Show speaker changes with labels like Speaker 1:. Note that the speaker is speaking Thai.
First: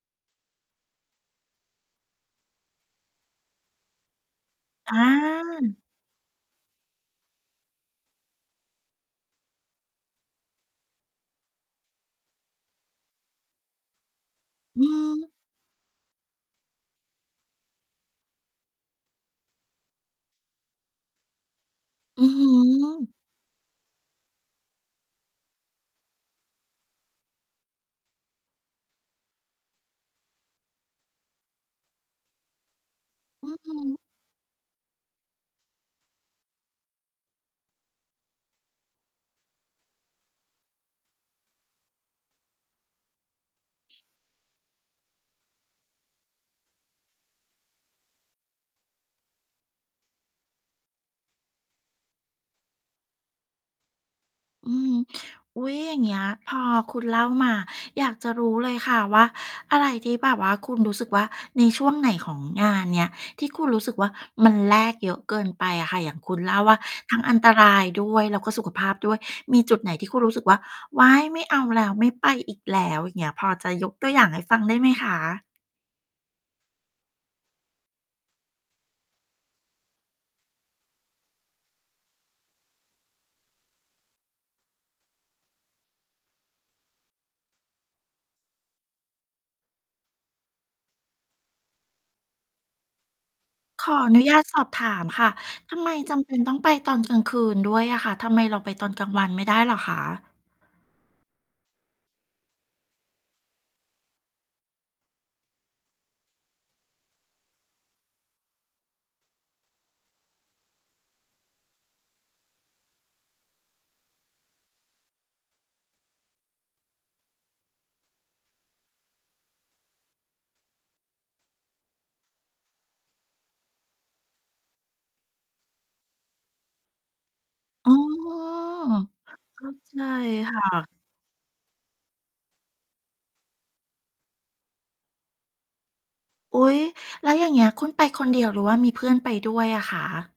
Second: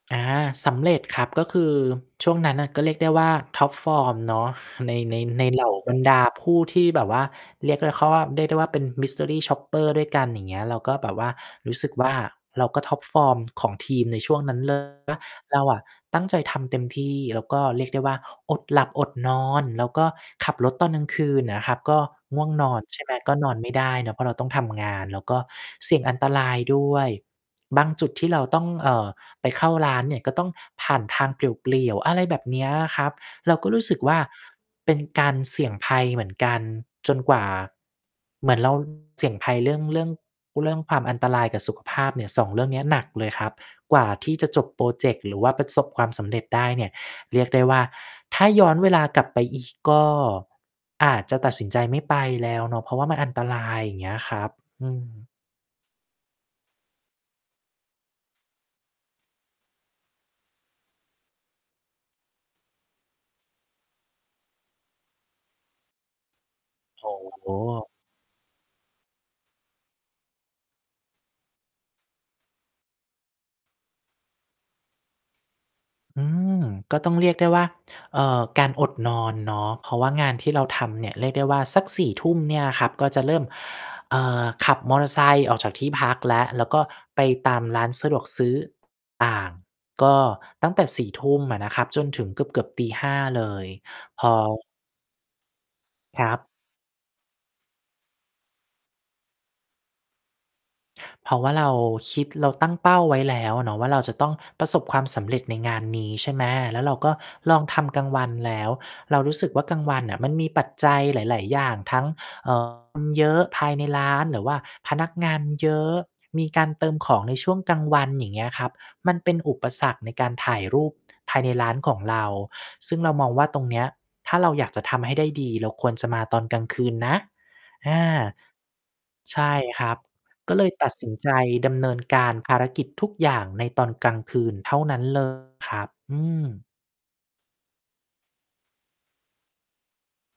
Speaker 1: อา สำเร็จครับ ก็คือช่วงนั้นน่ะก็เรียกได้ว่า ท็อปฟอร์ม เนาะ ใ
Speaker 2: อ
Speaker 1: น ใน ใน เหล่า
Speaker 2: า
Speaker 1: บรรดาผู้ที่แบบว่า เรียกได้เข้าว่า เรียกได้ว่าเป็น Mystery Shopper ด้วยกัน อย่างเงี้ย เราก็แบบว่ารู้สึกว่า เราก็ ท็อปฟอร์ม ของทีมในช่วงนั้น เล
Speaker 2: อื
Speaker 1: ย นะ
Speaker 2: อ
Speaker 1: เราอะตั้งใจทำเต็มที่ แล้วก็เรียกได้ว่า อดหลับอดนอน แล้วก็ขับรถตอนกลางคืนน่ะนะครับ ก็
Speaker 2: อื้อ
Speaker 1: ง
Speaker 2: ฮ
Speaker 1: ่ว
Speaker 2: ื
Speaker 1: งนอนใช่ไหม
Speaker 2: อ
Speaker 1: ก็นอนไม่ได้นะ เพราะเราต้องทำงาน แล้วก็เสี่ยงอันตรายด้วย บางจุดที่เราต้อง เอ่อ ไปเข้าร้านเนี่ย ก็ต้องผ่านทางเปลี่ยว ๆ อะไรแบบเนี้ยอะครับ
Speaker 2: อื
Speaker 1: เราก็รู้
Speaker 2: ม
Speaker 1: สึกว่า เป็นการเสี่ยงภัยเหมือนกัน จนกว่า เหมือน เรา เสี่ยงภัยเรื่อง เรื่อง ร เรื่องความอันตรายกับสุขภาพเนี่ย 2 เรื่องเนี้ยหนักเลยครับ กว่าที่จะจบพรอเจกต์หรือว่าประสบความสำเร็จได้เนี่ย เรียกได้ว่า ถ้าย้อนเวลากลับไปอีกก็อาจจะตัดสินใจไม่ไปแล้วเนาะ เพราะว่ามันอันตราย อย่างเงี้ยครับ
Speaker 2: อือ
Speaker 1: อ
Speaker 2: ฮ
Speaker 1: ื
Speaker 2: ึ
Speaker 1: ม
Speaker 2: อุ๊ย อย่างเงี้ย พอคุณเล่ามา อยากจะรู้เลยค่ะว่า อะไรที่แบบว่าคุณรู้สึกว่า ในช่วงไหนของงานเนี้ย ที่คุณรู้สึกว่า มันแลกเยอะเกินไปอะค่ะ อย่างคุณเล่าว่า
Speaker 1: โอ
Speaker 2: ท
Speaker 1: ้
Speaker 2: ั้งอัน
Speaker 1: โ
Speaker 2: ตราย
Speaker 1: ฮ
Speaker 2: ด้วย แล้วก็สุขภาพด้วย มีจุดไหนที่คุณรู้สึกว่า ว้าย ไม่เอาแล้วไม่ไปอีกแล้ว อย่างเงี้ย พอจะยกตัวอย่างให้ฟังได้ไหมคะ?
Speaker 1: อืม ก็ต้อง เรียกได้ว่า เอ่อ การอดนอนเนาะ เพราะว่างานที่เราทำเนี่ย เรียกได้ว่าสัก 4 ทุ่มเนี่ยครับ ก็จะเริ่ม เอ่อ ขับมอเตอร์ไซค์ออกจากที่พักแล้ว แล้วก็ไปตามร้านสะดวกซื้อ ต่าง ก็ตั้งแต่ 4 ทุ่มอะนะครับ จนถึงเกือบ ๆ ตี 5 เลย
Speaker 2: ขออน
Speaker 1: พ
Speaker 2: ุญ
Speaker 1: อ
Speaker 2: าตสอบถามค่ะ ทำไมจ
Speaker 1: ค
Speaker 2: ำ
Speaker 1: ร
Speaker 2: เป
Speaker 1: ั
Speaker 2: ็น
Speaker 1: บ
Speaker 2: ต้องไปตอนกลางคืนด้วยอะค่ะ ทำไมเราไปตอนกลางวันไม่ได้เหรอคะ?
Speaker 1: เพราะว่าเราคิด เราตั้งเป้าไว้แล้วเนาะว่า เราจะต้องประสบความสำเร็จในงานนี้ใช่ไหม แล้วเราก็ลองทำกลางวันแล้ว เรารู้สึกว่า กลางวันน่ะมันมีปัจจัยหลาย ๆ อย่าง ทั้ง เอ่อ คนเยอะภายในร้าน หรือว่าพนักงานเยอะ มีการเติมของในช่วงกลางวัน อย่างเงี้ยครับ มันเป็นอุปสรรคในการถ่ายรูปภายในร้านของเรา ซึ่งเรามองว่า ตรงเนี้ยถ้าเราอยากจะทำให้ได้ดี เราควรจะมาตอนกลางคืนนะ
Speaker 2: อ๋
Speaker 1: อ
Speaker 2: อ
Speaker 1: า ใช่
Speaker 2: เข้า
Speaker 1: คร
Speaker 2: ใ
Speaker 1: ั
Speaker 2: จ
Speaker 1: บ ก
Speaker 2: ค
Speaker 1: ็เ
Speaker 2: ่
Speaker 1: ลยต
Speaker 2: ะ
Speaker 1: ัดสินใจดำเนินการภารกิจทุกอย่างในตอนกลางคืนเท่านั้น เลย ครับ อื
Speaker 2: อ
Speaker 1: ม
Speaker 2: ุ๊ย แล้วอย่างเงี้ย คุณไปคนเดียวหรือว่ามีเพื่อนไปด้วยอะคะ?